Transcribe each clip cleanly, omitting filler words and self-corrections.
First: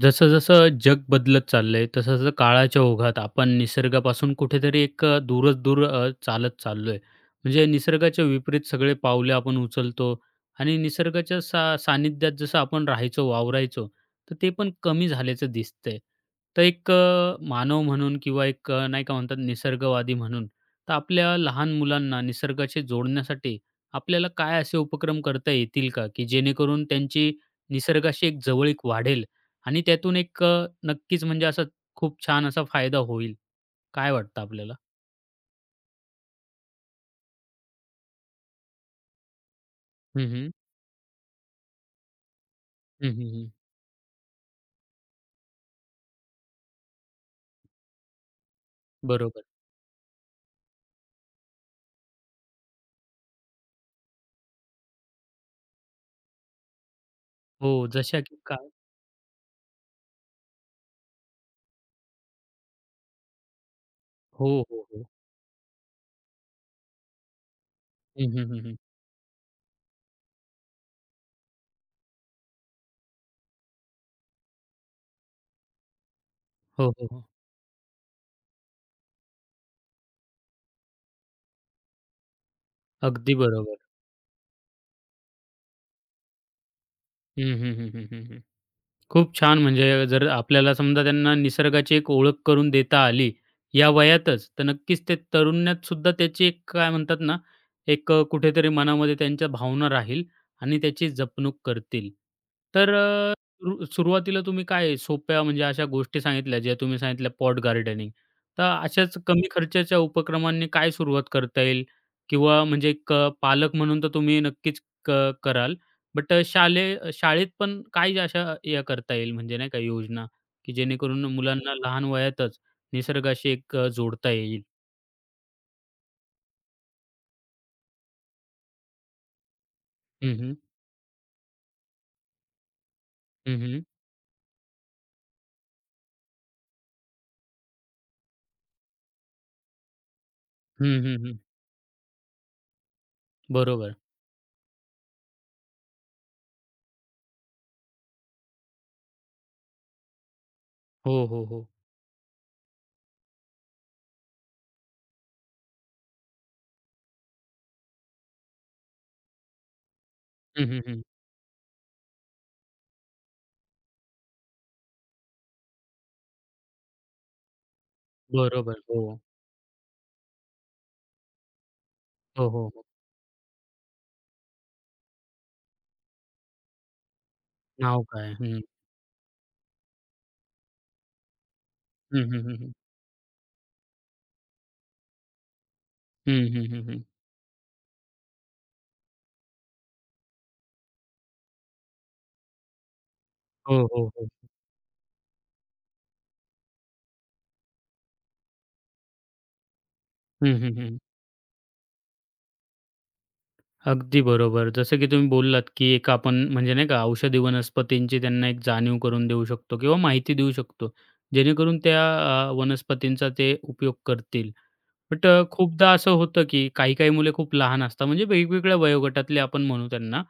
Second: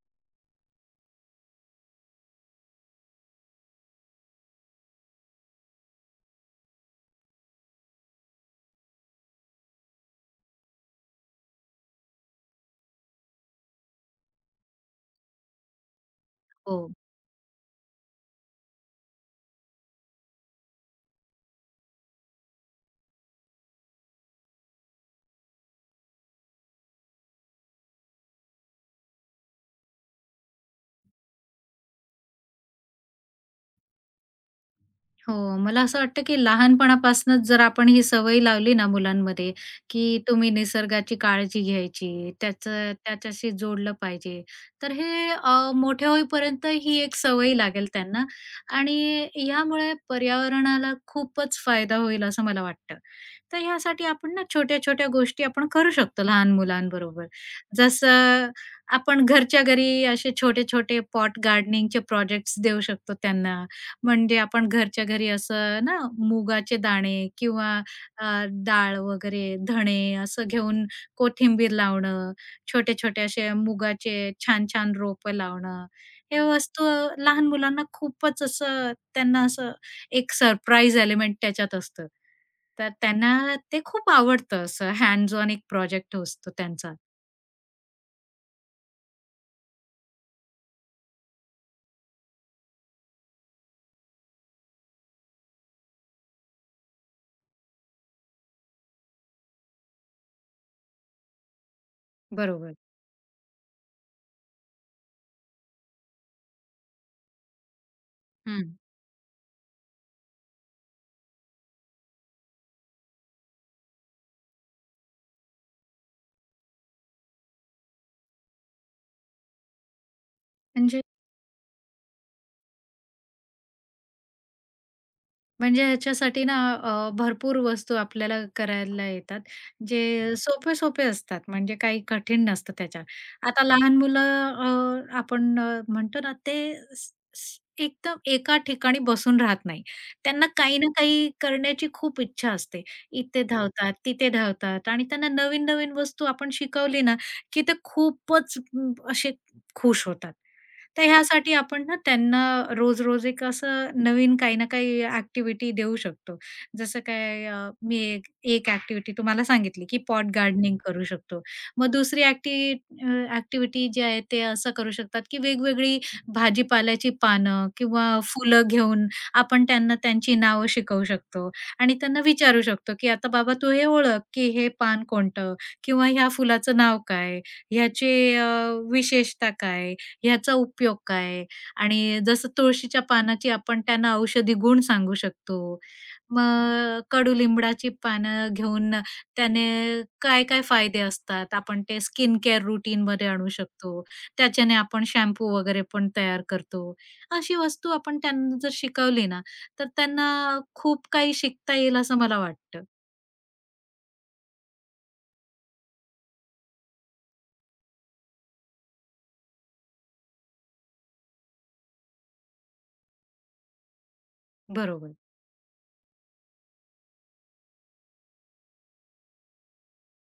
जसं-जसं जग बदलत चाललंय, तसं-तसं काळाच्या ओघात आपण निसर्गापासून कुठेतरी एक दूर चालत चाललोय. म्हणजे निसर्गाच्या विपरीत सगळे पावले आपण उचलतो आणि निसर्गाच्या सानिध्यात जसं आपण राहायचो, वावरायचो, तर ते पण कमी झाल्याचं दिसतंय. तर एक हो, मानव म्हणून किंवा एक नाही का म्हणतात निसर्गवादी म्हणून, तर आपल्या लहान मुलांना निसर्गाशी जोडण्यासाठी आपल्याला काय असे उपक्रम करता येतील का, की जेणेकरून त्यांची निसर्गाशी एक जवळीक वाढेल? आणि त्यातून एक नक्कीच म्हणजे असा खूप छान असा फायदा होईल. काय वाटतं आपल्याला? हो. मला असं वाटतं, की लहानपणापासूनच जर आपण ही सवय लावली ना मुलांमध्ये, की हं, हं. तुम्ही निसर्गाची काळजी घ्यायची, त्याचं हं, हं, हं. त्याच्याशी जोडलं पाहिजे. तर हे मोठे होईपर्यंत ही एक सवय लागेल त्यांना आणि बरोबर. यामुळे पर्यावरणाला खूपच फायदा होईल असं मला वाटतं. तर ह्यासाठी आपण ना छोट्या-छोट्या गोष्टी आपण करू शकतो लहान मुलांबरोबर. हो, जशा की जसं काय. आपण घरच्या घरी असे छोटे-छोटे पॉट गार्डनिंगचे प्रोजेक्ट्स देऊ शकतो त्यांना. म्हणजे हो, आपण हो, हो. घरच्या घरी असं ना मुगाचे दाणे किंवा अ, हं, हं, हं, हं. डाळ वगैरे, धणे असं घेऊन कोथिंबीर लावणं, छोटे-छोटे असे मुगाचे छान-छान रोपं लावणं. हे वस्तू हो, हो, हो. लहान मुलांना खूपच असं त्यांना असं एक सरप्राईज एलिमेंट त्याच्यात असतं. तर अगदी त्यांना बरोबर. ते खूप आवडतं असं हँड्स ऑन एक प्रोजेक्ट असतो त्यांचा. हं, हं, हं, हं, हं, हं. खूप छान. म्हणजे जर आपल्याला समजा त्यांना निसर्गाची एक ओळख करून देता आली, या वयातच, तर नक्कीच ते तरुण्यात सुद्धा त्याची एक काय म्हणतात ना, एक कुठेतरी मनामध्ये त्यांच्या भावना राहील आणि त्याची जपणूक करतील. बरोबर. तर सुरुवातीला तुम्ही काय सोप्या म्हणजे अशा गोष्टी सांगितल्या, ज्या तुम्ही सांगितल्या पॉट गार्डनिंग. तर हं. अशाच कमी खर्चाच्या उपक्रमांनी काय सुरुवात करता येईल? किंवा म्हणजे एक पालक म्हणून तर तुम्ही नक्कीच कराल. बट शाळेत पण काय अशा या करता येईल म्हणजे नाही का योजना, की म्हणजे जेणेकरून मुलांना लहान वयातच निसर्गाशी एक जोडता येईल? म्हणजे ह्याच्यासाठी ना भरपूर वस्तू आपल्याला करायला येतात, हं, जे हं. सोपे-सोपे असतात, म्हणजे काही कठीण नसतं त्याच्यात. हं, आता हं. लहान मुलं आपण म्हणतो ना, ते स स एकदम एका ठिकाणी बसून राहत नाही. त्यांना काही ना हं, हं, काही हं. करण्याची खूप इच्छा असते. इथे धावतात, बरोबर. तिथे धावतात आणि त्यांना नवीन-नवीन वस्तू आपण शिकवली ना, की ते खूपच असे खुश होतात. तर हो, हो, ह्यासाठी हो. आपण ना त्यांना रोज-रोज एक असं नवीन काही ना काही ॲक्टिव्हिटी देऊ शकतो. जसं काय मी एक एक ॲक्टिव्हिटी तुम्हाला सांगितली, की पॉट हं, गार्डनिंग हं, हं. करू शकतो. मग दुसरी ॲक्टिव्हिटी जी आहे ते असं करू शकतात, की वेगवेगळी भाजीपाल्याची पानं किंवा फुलं बरोबर. घेऊन हो. आपण त्यांना त्यांची नावं शिकवू शकतो आणि त्यांना हो, विचारू हो, हो. शकतो, की आता बाबा तू हे ओळख, की हे पान कोणतं? किंवा ह्या फुलाचं नाव काय? नाव काय? ह्याची हं. विशेषता काय? ह्याचा उपयोग काय? आणि हं, हं, जसं हं, हं. तुळशीच्या पानाची आपण त्यांना औषधी गुण सांगू शकतो. हं, हं, हं, मग हं. कडुलिंबाची पानं घेऊन त्याने काय-काय फायदे असतात, आपण ते स्किन केअर रूटीनमध्ये आणू हो, शकतो. हो, हो. त्याच्याने आपण शॅम्पू वगैरे पण तयार करतो. अशी वस्तू आपण त्यांना जर शिकवली ना, तर हं, त्यांना हं, हं. खूप काही शिकता येईल असं मला वाटतं. अगदी बरोबर. जसं की तुम्ही बोललात, की एक आपण म्हणजे नाही का औषधी वनस्पतींची त्यांना एक जाणीव करून देऊ शकतो किंवा माहिती देऊ शकतो, जेणेकरून त्या वनस्पतींचा ते उपयोग करतील. बरोबर. बट खूपदा असं होतं, की काही-काही मुले खूप लहान असतात, म्हणजे वेगवेगळ्या वयोगटातले आपण म्हणू त्यांना,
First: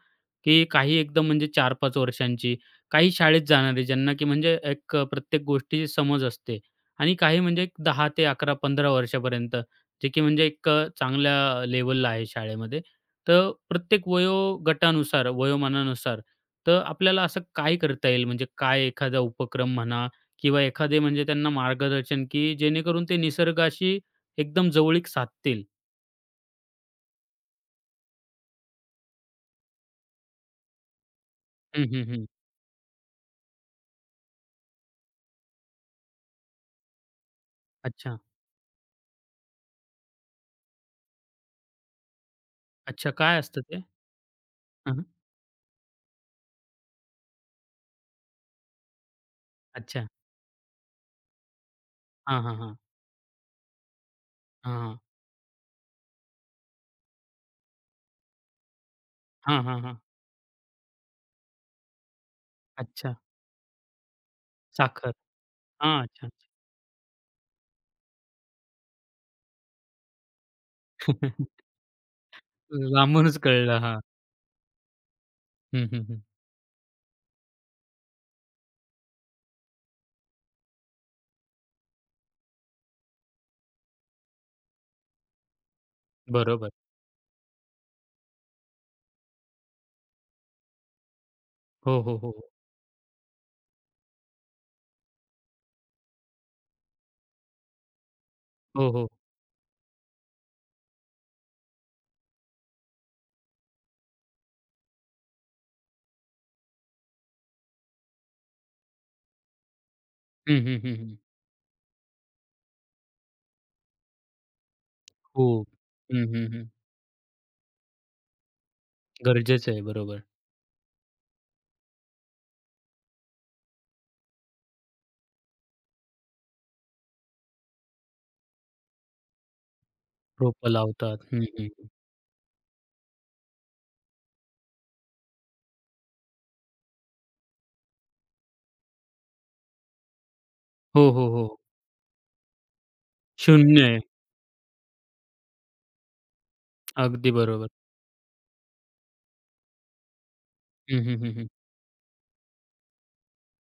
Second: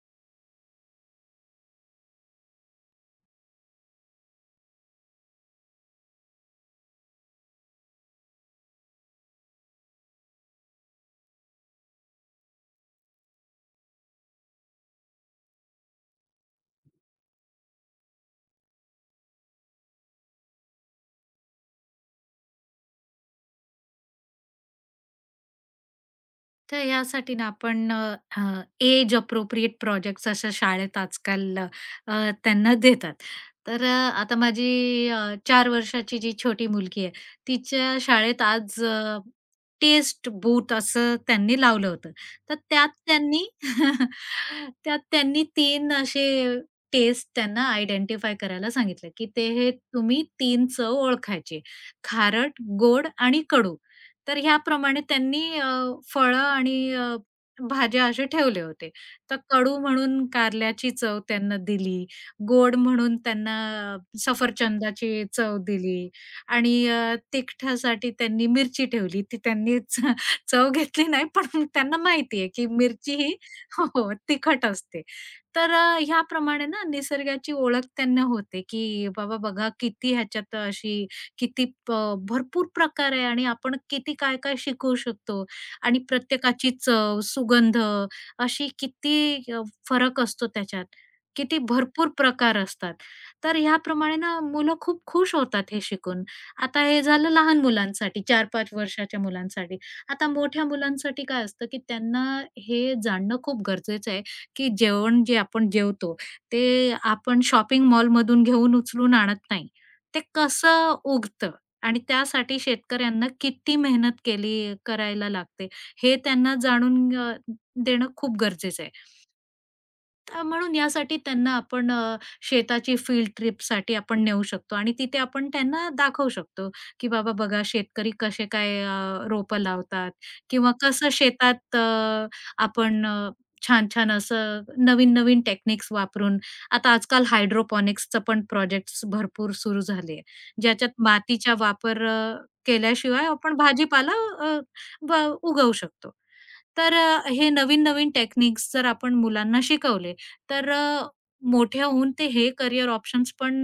की काही एकदम म्हणजे 4-5 वर्षांची, काही शाळेत जाणारी, ज्यांना की म्हणजे एक प्रत्येक गोष्टीची समज असते आणि काही म्हणजे 10 ते 11-15 वर्षापर्यंत, जे की म्हणजे एक चांगल्या लेव्हलला आहे शाळेमध्ये. तर प्रत्येक वयोगटानुसार, वयोमानानुसार तर आपल्याला असं काय करता येईल, म्हणजे काय एखादा उपक्रम म्हणा किंवा एखादे म्हणजे त्यांना मार्गदर्शन, की जेणेकरून ते निसर्गाशी एकदम जवळीक साधतील. तर यासाठी ना आपण एज अप्रोप्रिएट प्रोजेक्ट्स अशा शाळेत आजकाल हं, हं, हं. त्यांना देतात. तर आता माझी अ, 4 वर्षाची जी छोटी मुलगी आहे, तिच्या अच्छा. शाळेत आज टेस्ट बूट असं त्यांनी लावलं होतं. तर त्यात अच्छा, काय त्यांनी असतं ते? हं, त्यात हं. त्यांनी 3 असे टेस्ट त्यांना आयडेंटिफाय करायला सांगितलं, की ते हे अच्छा. तुम्ही 3 चव ओळखायची. हां, हां, खारट, हां. गोड आणि कडू. तर हां, ह्याप्रमाणे त्यांनी फळं आणि भाज्या असे ठेवले होते. तर हां. कडू हां, हां. म्हणून कारल्याची चव त्यांना दिली, गोड अच्छा. म्हणून त्यांना अ, साखर. सफरचंदाची चव हां, दिली अच्छा. आणि तिखटासाठी त्यांनी मिरची ठेवली. ती त्यांनी चव घेतली नाही, पण त्यांना माहिती आहे की मिरची ही लांबूनच कळलं. हो, हां. हो, तिखट असते. तर हं, हं, हं. ह्याप्रमाणे ना निसर्गाची ओळख त्यांना होते की बाबा बघा किती ह्याच्यात अशी किती भरपूर प्रकार आहे आणि आपण किती काय-काय शिकवू शकतो. आणि बरोबर. प्रत्येकाची चव, सुगंध अशी किती फरक असतो त्याच्यात. किती हो, भरपूर हो, हो. प्रकार असतात. तर ह्याप्रमाणे ना मुलं खूप खुश होतात हे शिकून. आता हे झालं लहान मुलांसाठी 4-5 हो, हो. वर्षाच्या मुलांसाठी. आता मोठ्या मुलांसाठी काय असतं, की त्यांना हे जाणणं खूप गरजेचं आहे, की जेवण जे आपण जेवतो ते आपण शॉपिंग मॉलमधून घेऊन उचलून आणत नाही. ते हं, हं, कसं हं, हं. उगतं आणि त्यासाठी शेतकऱ्यांना किती मेहनत केली करायला खूप. लागते हे हं, हं, त्यांना हं. जाणून देणं खूप गरजेचं आहे. गरजेचं आहे. बरोबर. म्हणून यासाठी त्यांना आपण शेताची फील्ड ट्रिपसाठी आपण नेऊ शकतो आणि तिथे आपण त्यांना दाखवू शकतो, की बाबा बघा शेतकरी कसे काय रोपं लावतात रोपं किंवा कसं लावतात. हं, शेतात हं. आपण छान-छान असं नवीन-नवीन टेक्निक्स वापरून आता आजकाल हायड्रोपॉनिक्सचं पण प्रोजेक्ट्स भरपूर सुरू झाले आहे. ज्याच्यात हो, हो, मातीचा हो. वापर केल्याशिवाय आपण शून्य आहे. भाजीपाला अ, ब उगवू शकतो. तर अगदी हे बरोबर. नवीन-नवीन टेक्निक्स जर आपण मुलांना शिकवले, तर हं, हं, हं, हं. मोठ्या होऊन ते हे करियर ऑप्शन्स पण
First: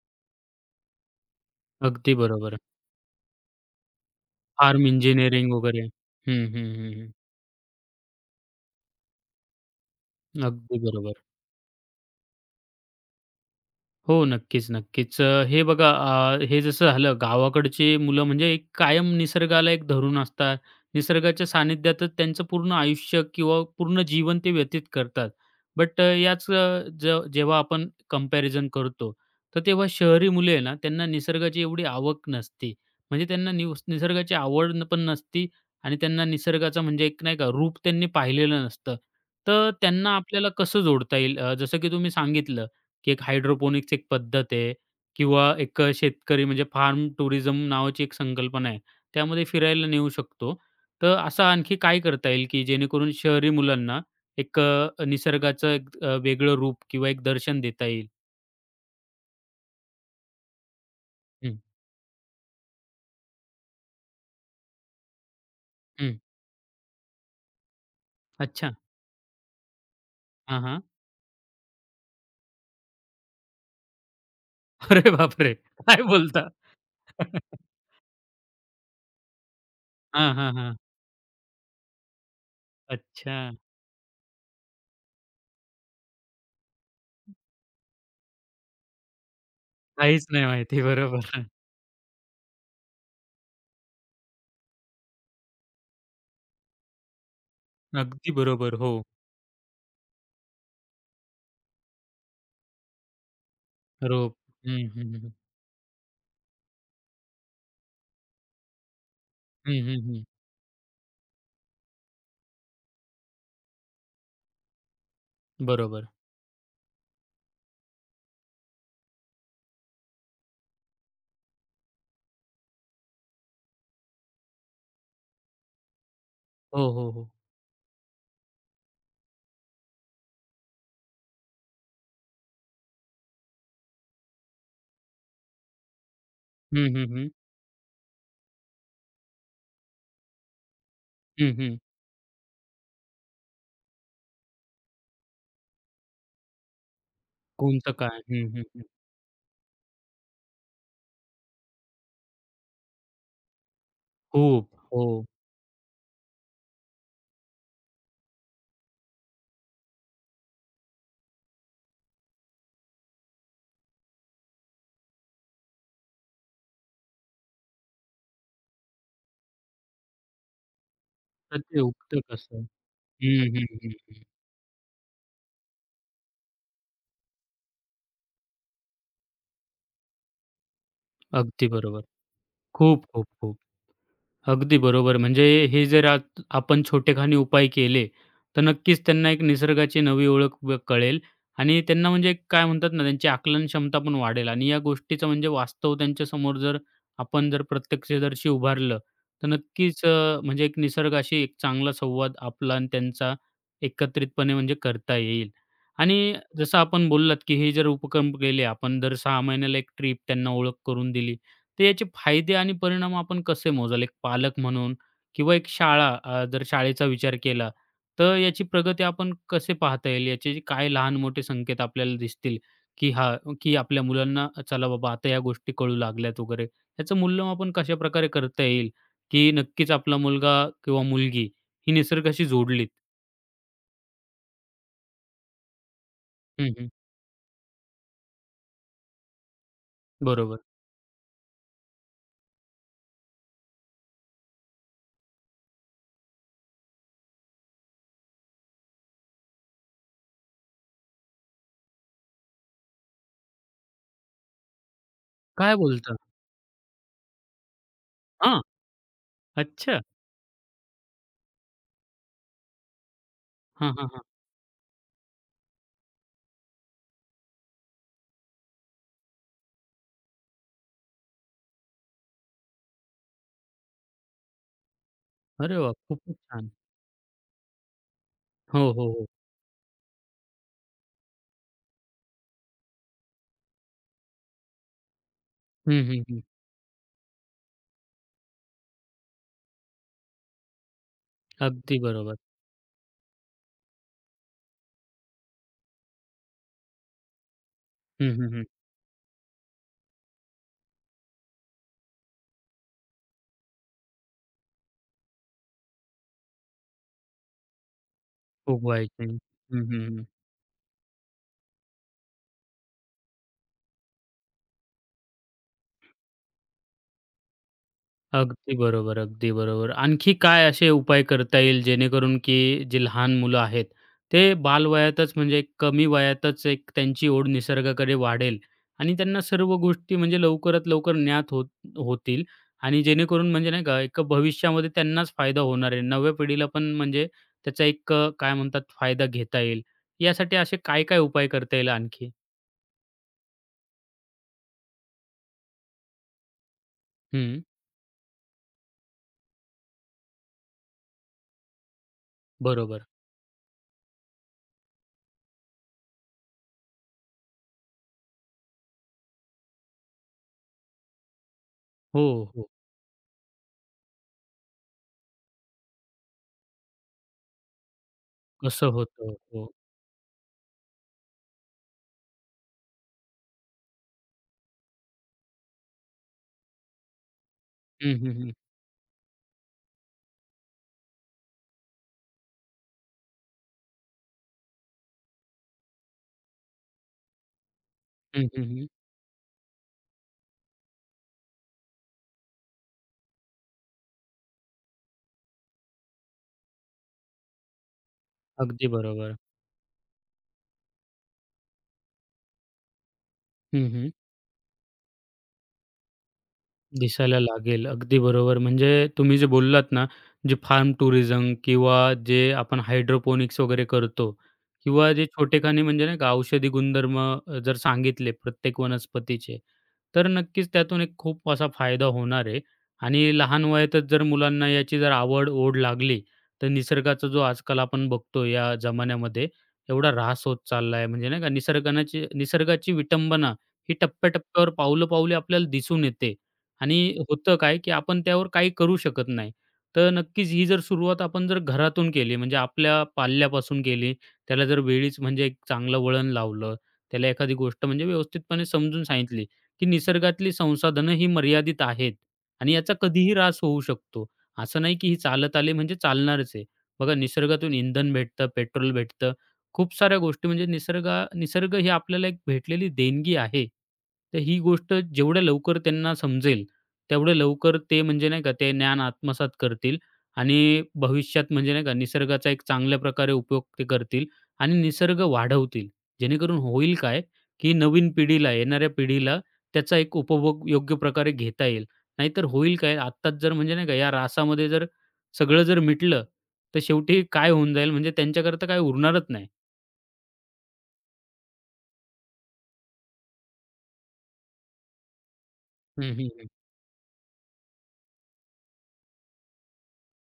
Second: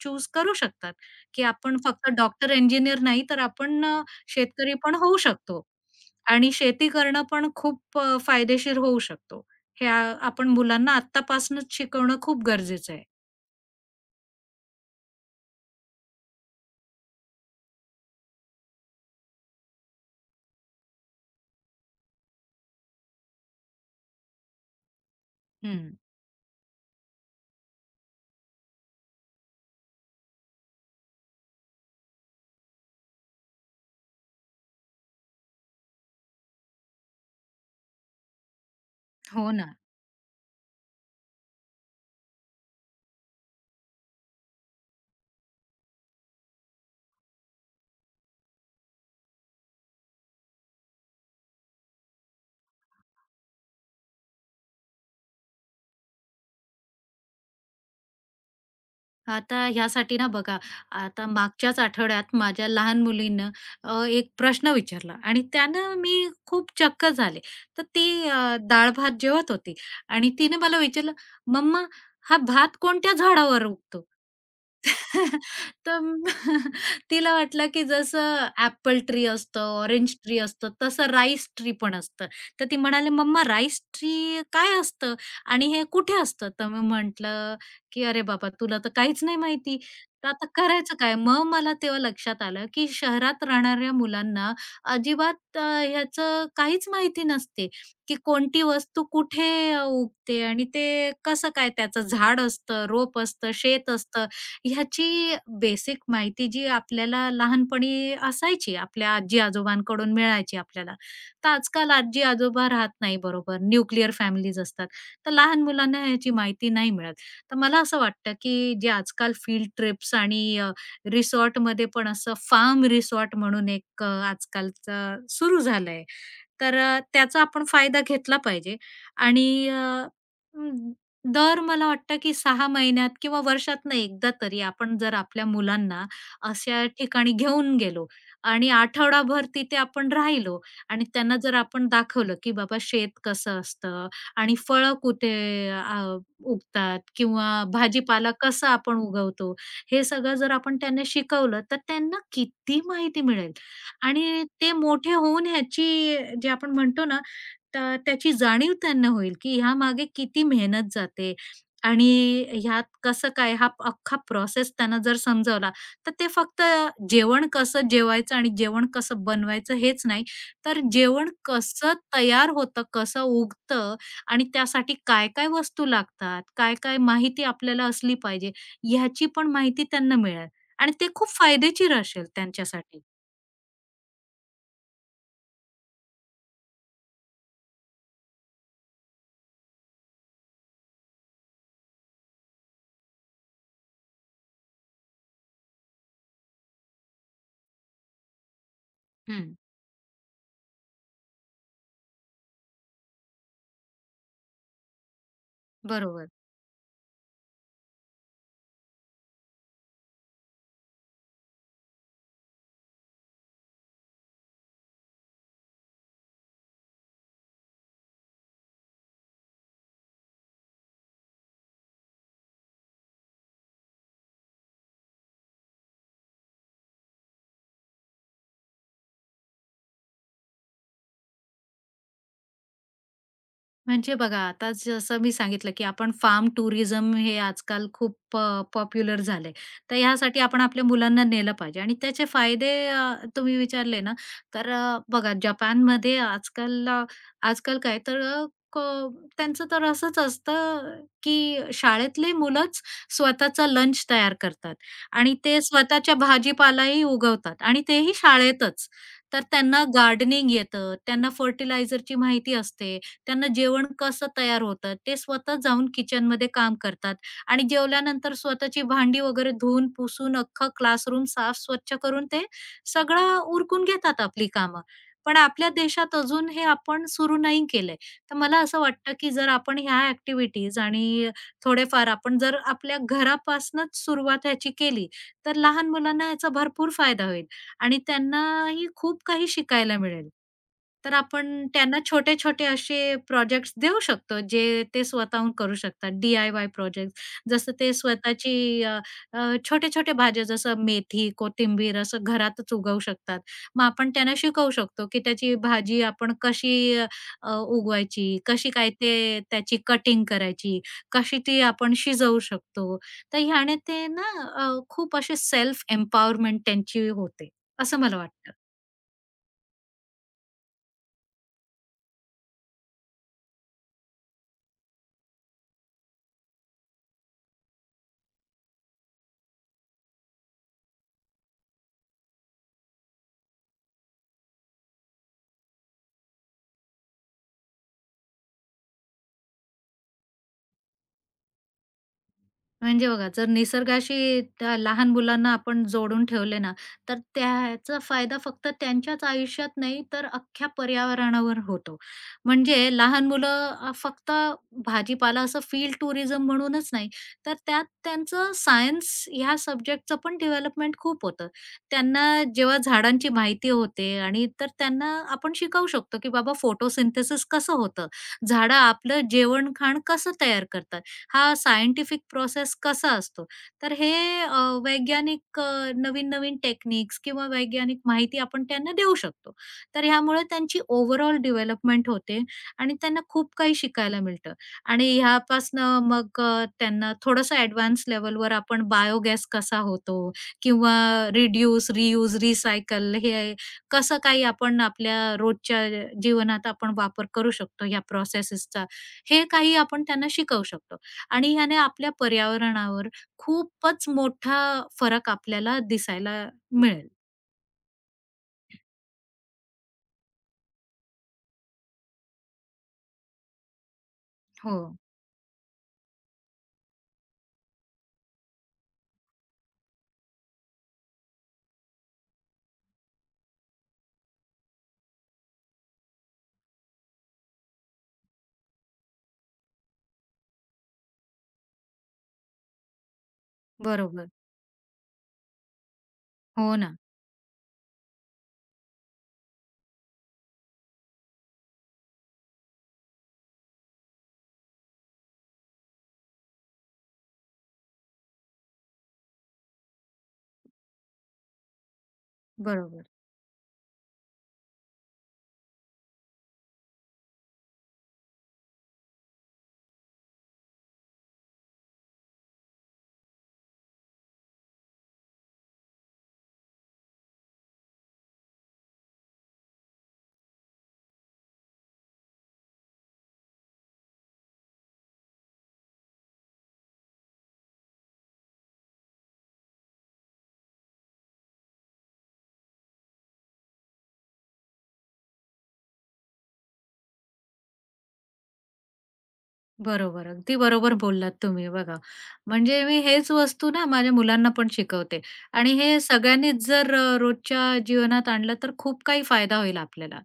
चूज करू शकतात, की आपण फक्त अगदी डॉक्टर, बरोबर. इंजिनिअर नाही, तर आपण शेतकरी फार्म पण होऊ इंजिनिअरिंग शकतो वगैरे. हं, आणि हं, शेती हं, हं. करणं पण खूप फायदेशीर होऊ शकतो. हे आ आपण अगदी मुलांना बरोबर. आत्तापासूनच शिकवणं खूप गरजेचं आहे. हो, नक्कीच, नक्कीच. हे बघा हे जसं झालं गावाकडचे मुलं म्हणजे एक कायम निसर्गाला एक धरून असतात. निसर्गाच्या सानिध्यातच त्यांचं पूर्ण आयुष्य किंवा पूर्ण जीवन ते व्यतीत करतात. हं. बट याच जेव्हा आपण कंपॅरिझन करतो, तर तेव्हा शहरी मुले आहे ना, त्यांना निसर्गाची एवढी आवक नसते. म्हणजे त्यांना निसर्गाची आवड पण नसती आणि त्यांना निसर्गाचा म्हणजे एक नाही का रूप त्यांनी पाहिलेलं नसतं. हो तर ना. त्यांना आपल्याला कसं जोडता येईल? जसं की तुम्ही सांगितलं की एक हायड्रोपोनिक्स एक पद्धत आहे किंवा एक शेतकरी म्हणजे फार्म टुरिझम नावाची एक संकल्पना आहे. त्यामध्ये फिरायला नेऊ शकतो. तर असं आणखी काय करता येईल, की जेणेकरून शहरी मुलांना एक निसर्गाचं एक वेगळं रूप किंवा एक दर्शन देता येईल? आता ह्यासाठी ना बघा, आता हं, मागच्याच आठवड्यात माझ्या लहान मुलीनं एक प्रश्न विचारला आणि त्यानं हं. मी खूप चक्क झाले. तर ती अच्छा. डाळ-भात जेवत होती आणि तिने हां, मला हां. विचारलं, "मम्मा, हा भात कोणत्या झाडावर उगतो?" अरे बापरे! तर काय म- बोलता? तिला वाटलं, की जसं ॲपल ट्री असतं, ऑरेंज हां, ट्री हां, असतं, हां. तसं राईस ट्री पण असतं. तर ती म्हणाली, अच्छा. "मम्मा राईस ट्री काय असतं आणि हे कुठे असतं?" तर मी म्हटलं, की "अरे बाबा, तुला तर काहीच नाही माहिती, काहीच तर नाही आता माहिती. करायचं काय?" बरोबर. मग मला तेव्हा लक्षात आलं, की शहरात राहणाऱ्या मुलांना अजिबात ह्याचं काहीच माहिती नसते, की अगदी कोणती बरोबर. हो. वस्तू कुठे उगते आणि ते कसं काय त्याचं झाड असतं, रोप असतं, शेत असतं. रोप. हं, हं, हं. ह्याची बेसिक माहिती जी आपल्याला लहानपणी असायची, आपल्या हं, हं, आजी-आजोबांकडून हं. मिळायची आपल्याला. तर आजकाल आजी-आजोबा राहत नाही बरोबर, न्यूक्लिअर फॅमिलीज असतात. तर लहान मुलांना बरोबर. ह्याची माहिती नाही मिळत. तर मला असं वाटतं, की जे आजकाल फील्ड ट्रिप्स आणि रिसॉर्टमध्ये पण असं फार्म रिसॉर्ट म्हणून एक आजकालचं सुरू झालंय. तर हो, हो, हो. त्याचा आपण फायदा घेतला पाहिजे आणि अं, दर मला वाटतं की 6 महिन्यात किंवा वर्षातनं एकदा तरी आपण जर आपल्या मुलांना अशा हं, हं, हं. ठिकाणी घेऊन गेलो आणि आठवडाभर तिथे आपण राहिलो आणि त्यांना हं, जर हं. आपण दाखवलं की बाबा शेत कसं असतं आणि फळं कुठे अ, उगतात किंवा कोणतं काय? भाजीपाला हं, हं, कसा हं. आपण उगवतो, हे सगळं जर आपण त्यांना शिकवलं, तर त्यांना किती माहिती मिळेल. आणि खूप. ते मोठे हो. होऊन ह्याची जे आपण म्हणतो ना, तर त्याची जाणीव त्यांना होईल, की ह्या मागे किती मेहनत जाते आणि ह्यात कसं काय हा अख्खा प्रोसेस त्यांना जर समजावला, तर ते फक्त जेवण कसं जेवायचं आणि जेवण कसं बनवायचं हेच नाही, तर जेवण तर ते कसं उगतं तयार कसं? होतं, कसं हं, हं, हं, उगतं हं. आणि त्यासाठी काय-काय वस्तू लागतात, काय-काय माहिती आपल्याला असली पाहिजे, ह्याची पण माहिती त्यांना मिळेल आणि ते खूप अगदी फायदेशीर बरोबर. असेल त्यांच्यासाठी. खूप, खूप, खूप. अगदी बरोबर. म्हणजे हे जर आत आपण छोटेखानी उपाय केले, तर नक्कीच त्यांना एक निसर्गाची नवी ओळख व कळेल आणि त्यांना म्हणजे एक काय म्हणतात ना, त्यांची आकलन क्षमता पण वाढेल आणि या गोष्टीचं म्हणजे वास्तव त्यांच्यासमोर जर आपण जर प्रत्यक्षदर्शी उभारलं, तर हं. नक्कीच म्हणजे एक निसर्गाशी एक चांगला संवाद आपला आणि त्यांचा एकत्रितपणे म्हणजे करता येईल. बरोबर. आणि जसं आपण बोललात, की हे जर उपक्रम केले आपण दर 6 महिन्याला एक ट्रिप त्यांना ओळख करून दिली. तर याचे फायदे आणि परिणाम आपण कसे मोजाल? एक पालक म्हणून किंवा एक शाळा जर शाळेचा विचार केला, तर याची प्रगती आपण कसे पाहता येईल? याचे जे काय लहान-मोठे संकेत आपल्याला दिसतील, की हां, की आपल्या मुलांना चला बाबा आता या गोष्टी कळू लागल्यात वगैरे. याचं मूल्यमापन कशाप्रकारे करता येईल, की नक्कीच आपला मुलगा किंवा मुलगी ही निसर्गाशी जोडलीत? म्हणजे बघा आता जसं मी सांगितलं, की आपण फार्म हं, हं. टुरिझम हे आजकाल खूप पॉप्युलर झालंय. तर ह्यासाठी बरोबर. आपण आपल्या मुलांना नेलं पाहिजे आणि त्याचे फायदे तुम्ही विचारले ना, तर बघा जपानमध्ये आजकाल अ, आजकाल काय तर अ, क त्यांचं तर असंच असतं, की शाळेतली मुलंच स्वतःचा लंच तयार करतात आणि ते काय स्वतःच्या बोलता? भाजीपालाही उगवतात आणि तेही हां. शाळेतच. तर त्यांना अच्छा. गार्डनिंग येतं, त्यांना फर्टिलायझरची माहिती असते. त्यांना जेवण हां, हां, हां. कसं तयार होतं ते स्वतः जाऊन किचनमध्ये काम करतात आणि जेवल्यानंतर स्वतःची भांडी वगैरे धुवून पुसून अख्खा क्लासरूम साफ स्वच्छ करून ते सगळं उरकून घेतात आपली कामं. पण आपल्या अरे वाह! देशात खूपच अजून हे छान. आपण सुरू नाही केलंय. तर मला असं हो, हो, वाटतं, हो. की जर आपण ह्या ॲक्टिव्हिटीज आणि थोडेफार आपण जर आपल्या घरापासनंच सुरुवात ह्याची केली, तर लहान हं, हं, मुलांना हं. याचा भरपूर फायदा होईल. आणि त्यांनाही खूप काही शिकायला मिळेल. तर आपण अगदी त्यांना बरोबर. छोटे-छोटे असे प्रोजेक्ट्स देऊ शकतो, जे ते स्वतःहून करू शकतात. D I Y projects. जसं ते हं, हं, स्वतःची हं. अ, अ, छोटे-छोटे भाज्या जसं मेथी, कोथिंबीर असं घरातच उगवू शकतात. मग आपण त्यांना शिकवू शकतो, की त्याची भाजी आपण कशी उगवायची, कशी खूप काय व्हायचे. हं, ते त्याची हं, हं. कटिंग करायची, कशी ती आपण शिजवू शकतो. तर ह्याने ते ना खूप असे सेल्फ एम्पॉवरमेंट त्यांची होते. असं मला वाटतं. अगदी बरोबर, अगदी बरोबर. आणखी काय असे उपाय करता येईल जेणेकरून की जे लहान मुलं आहेत, ते बालवयातच म्हणजे एक कमी वयातच एक त्यांची ओढ निसर्गाकडे वाढेल आणि त्यांना सर्व गोष्टी म्हणजे लवकरात लवकर ज्ञात होतील आणि जेणेकरून म्हणजे नाही का, एक भविष्यामध्ये त्यांनाच फायदा होणार आहे. नव्या पिढीला पण म्हणजे त्याचा एक काय म्हणतात फायदा घेता येईल. यासाठी असे काय-काय उपाय करता येईल आणखी? म्हणजे बघा जर निसर्गाशी त्या लहान मुलांना आपण जोडून ठेवले ना, तर हं, त्याचा फायदा फक्त त्यांच्याच आयुष्यात नाही तर अख्ख्या पर्यावरणावर होतो. म्हणजे बरोबर. लहान मुलं फक्त भाजीपाला असं फील्ड टुरिझम म्हणूनच नाही, तर त्यात त्यांचं सायन्स ह्या सब्जेक्टचं पण डेव्हलपमेंट खूप होतं. हो, त्यांना हो. जेव्हा झाडांची माहिती होते आणि तर त्यांना आपण शिकवू शकतो, की बाबा फोटोसिंथेसिस कसं होतं? झाडं कसं आपलं होतं? हो. जेवण-खाण कसं तयार करतात? हा सायंटिफिक प्रोसेस कसा असतो. तर हे अ, वैज्ञानिक नवीन-नवीन टेक्निक्स किंवा वैज्ञानिक हं, हं, माहिती हं. आपण त्यांना देऊ शकतो. तर ह्यामुळे त्यांची ओव्हरऑल डेव्हलपमेंट होते आणि त्यांना खूप काही शिकायला मिळतं आणि ह्यापासनं मग त्यांना थोडंसं ॲडव्हान्स हं, लेव्हलवर हं, आपण हं. बायोगॅस कसा होतो किंवा रिड्यूस, रियूज, रिसायकल हे कसं काही आपण आपल्या रोजच्या जीवनात आपण वापर करू शकतो ह्या प्रोसेसेसचा, अगदी बरोबर. हे काही आपण त्यांना शिकवू शकतो. आणि ह्याने आपल्या पर्यावरणावर हं, खूपच हं. मोठा फरक आपल्याला दिसायला मिळेल. दिसायला लागेल. अगदी बरोबर. म्हणजे तुम्ही जे बोललात ना, जे फार्म टुरिझम किंवा जे आपण हायड्रोपोनिक्स वगैरे करतो हो, किंवा जे छोटेखानी म्हणजे नाही का औषधी गुणधर्म जर सांगितले प्रत्येक वनस्पतीचे, तर नक्कीच त्यातून एक खूप असा फायदा होणार आहे आणि लहान वयातच जर मुलांना याची जर आवड ओढ लागली, तर निसर्गाचा जो आजकाल आपण बघतो या जमान्यामध्ये एवढा ऱ्हास होत चालला आहे, म्हणजे नाही का निसर्गाची निसर्गाची विटंबना ही बरोबर. टप्प्या-टप्प्यावर, पाऊलं-पाऊले आपल्याला दिसून येते हो ना, आणि होतं काय, की आपण त्यावर काही करू शकत नाही. तर नक्कीच ही जर सुरुवात आपण जर घरातून केली, म्हणजे आपल्या पाल्यापासून केली, त्याला जर वेळीच म्हणजे एक चांगलं वळण लावलं, त्याला एखादी गोष्ट म्हणजे व्यवस्थितपणे समजून सांगितली, की निसर्गातली संसाधनं ही मर्यादित आहेत आणि याचा बरोबर. कधीही ऱ्हास होऊ शकतो. असं नाही की ही चालत आली म्हणजे चालणारच आहे. बघा निसर्गातून इंधन भेटतं, पेट्रोल भेटतं. खूप साऱ्या गोष्टी म्हणजे निसर्ग ही आपल्याला एक भेटलेली देणगी आहे. तर ही गोष्ट जेवढ्या लवकर त्यांना समजेल, तेवढ्या लवकर ते म्हणजे नाही का ते ज्ञान आत्मसात करतील आणि भविष्यात म्हणजे नाही का निसर्गाचा एक चांगल्या प्रकारे उपयोग ते करतील आणि निसर्ग वाढवतील. जेणेकरून होईल काय, की नवीन पिढीला, येणाऱ्या पिढीला त्याचा एक उपभोग योग्य प्रकारे घेता येईल. नाहीतर होईल काय? आत्ताच जर म्हणजे नाही का या रासामध्ये जर सगळं जर मिटलं, तर शेवटी काय होऊन जाईल म्हणजे त्यांच्याकरता काय उरणारच नाही. बरोबर. अगदी बरोबर बोललात तुम्ही बघा. म्हणजे मी हेच वस्तू ना माझ्या मुलांना पण शिकवते आणि हे हं, हं, हं. सगळ्यांनीच जर रोजच्या जीवनात आणलं तर खूप काही फायदा होईल आपल्याला.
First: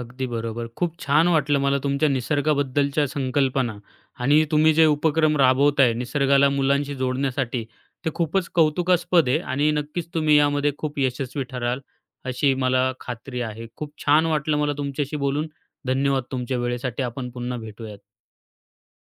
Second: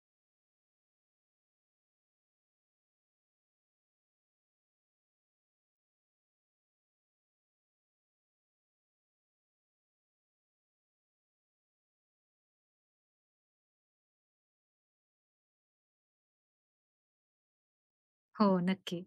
अगदी बरोबर. खूप छान वाटलं मला तुमच्या निसर्गाबद्दलच्या संकल्पना आणि तुम्ही जे उपक्रम राबवताय निसर्गाला मुलांशी जोडण्यासाठी, ते खूपच कौतुकास्पद आहे आणि नक्कीच तुम्ही यामध्ये खूप यशस्वी ठराल, अशी मला खात्री आहे. खूप छान वाटलं मला तुमच्याशी बोलून. धन्यवाद तुमच्या वेळेसाठी. आपण पुन्हा भेटूयात. हो, नक्की.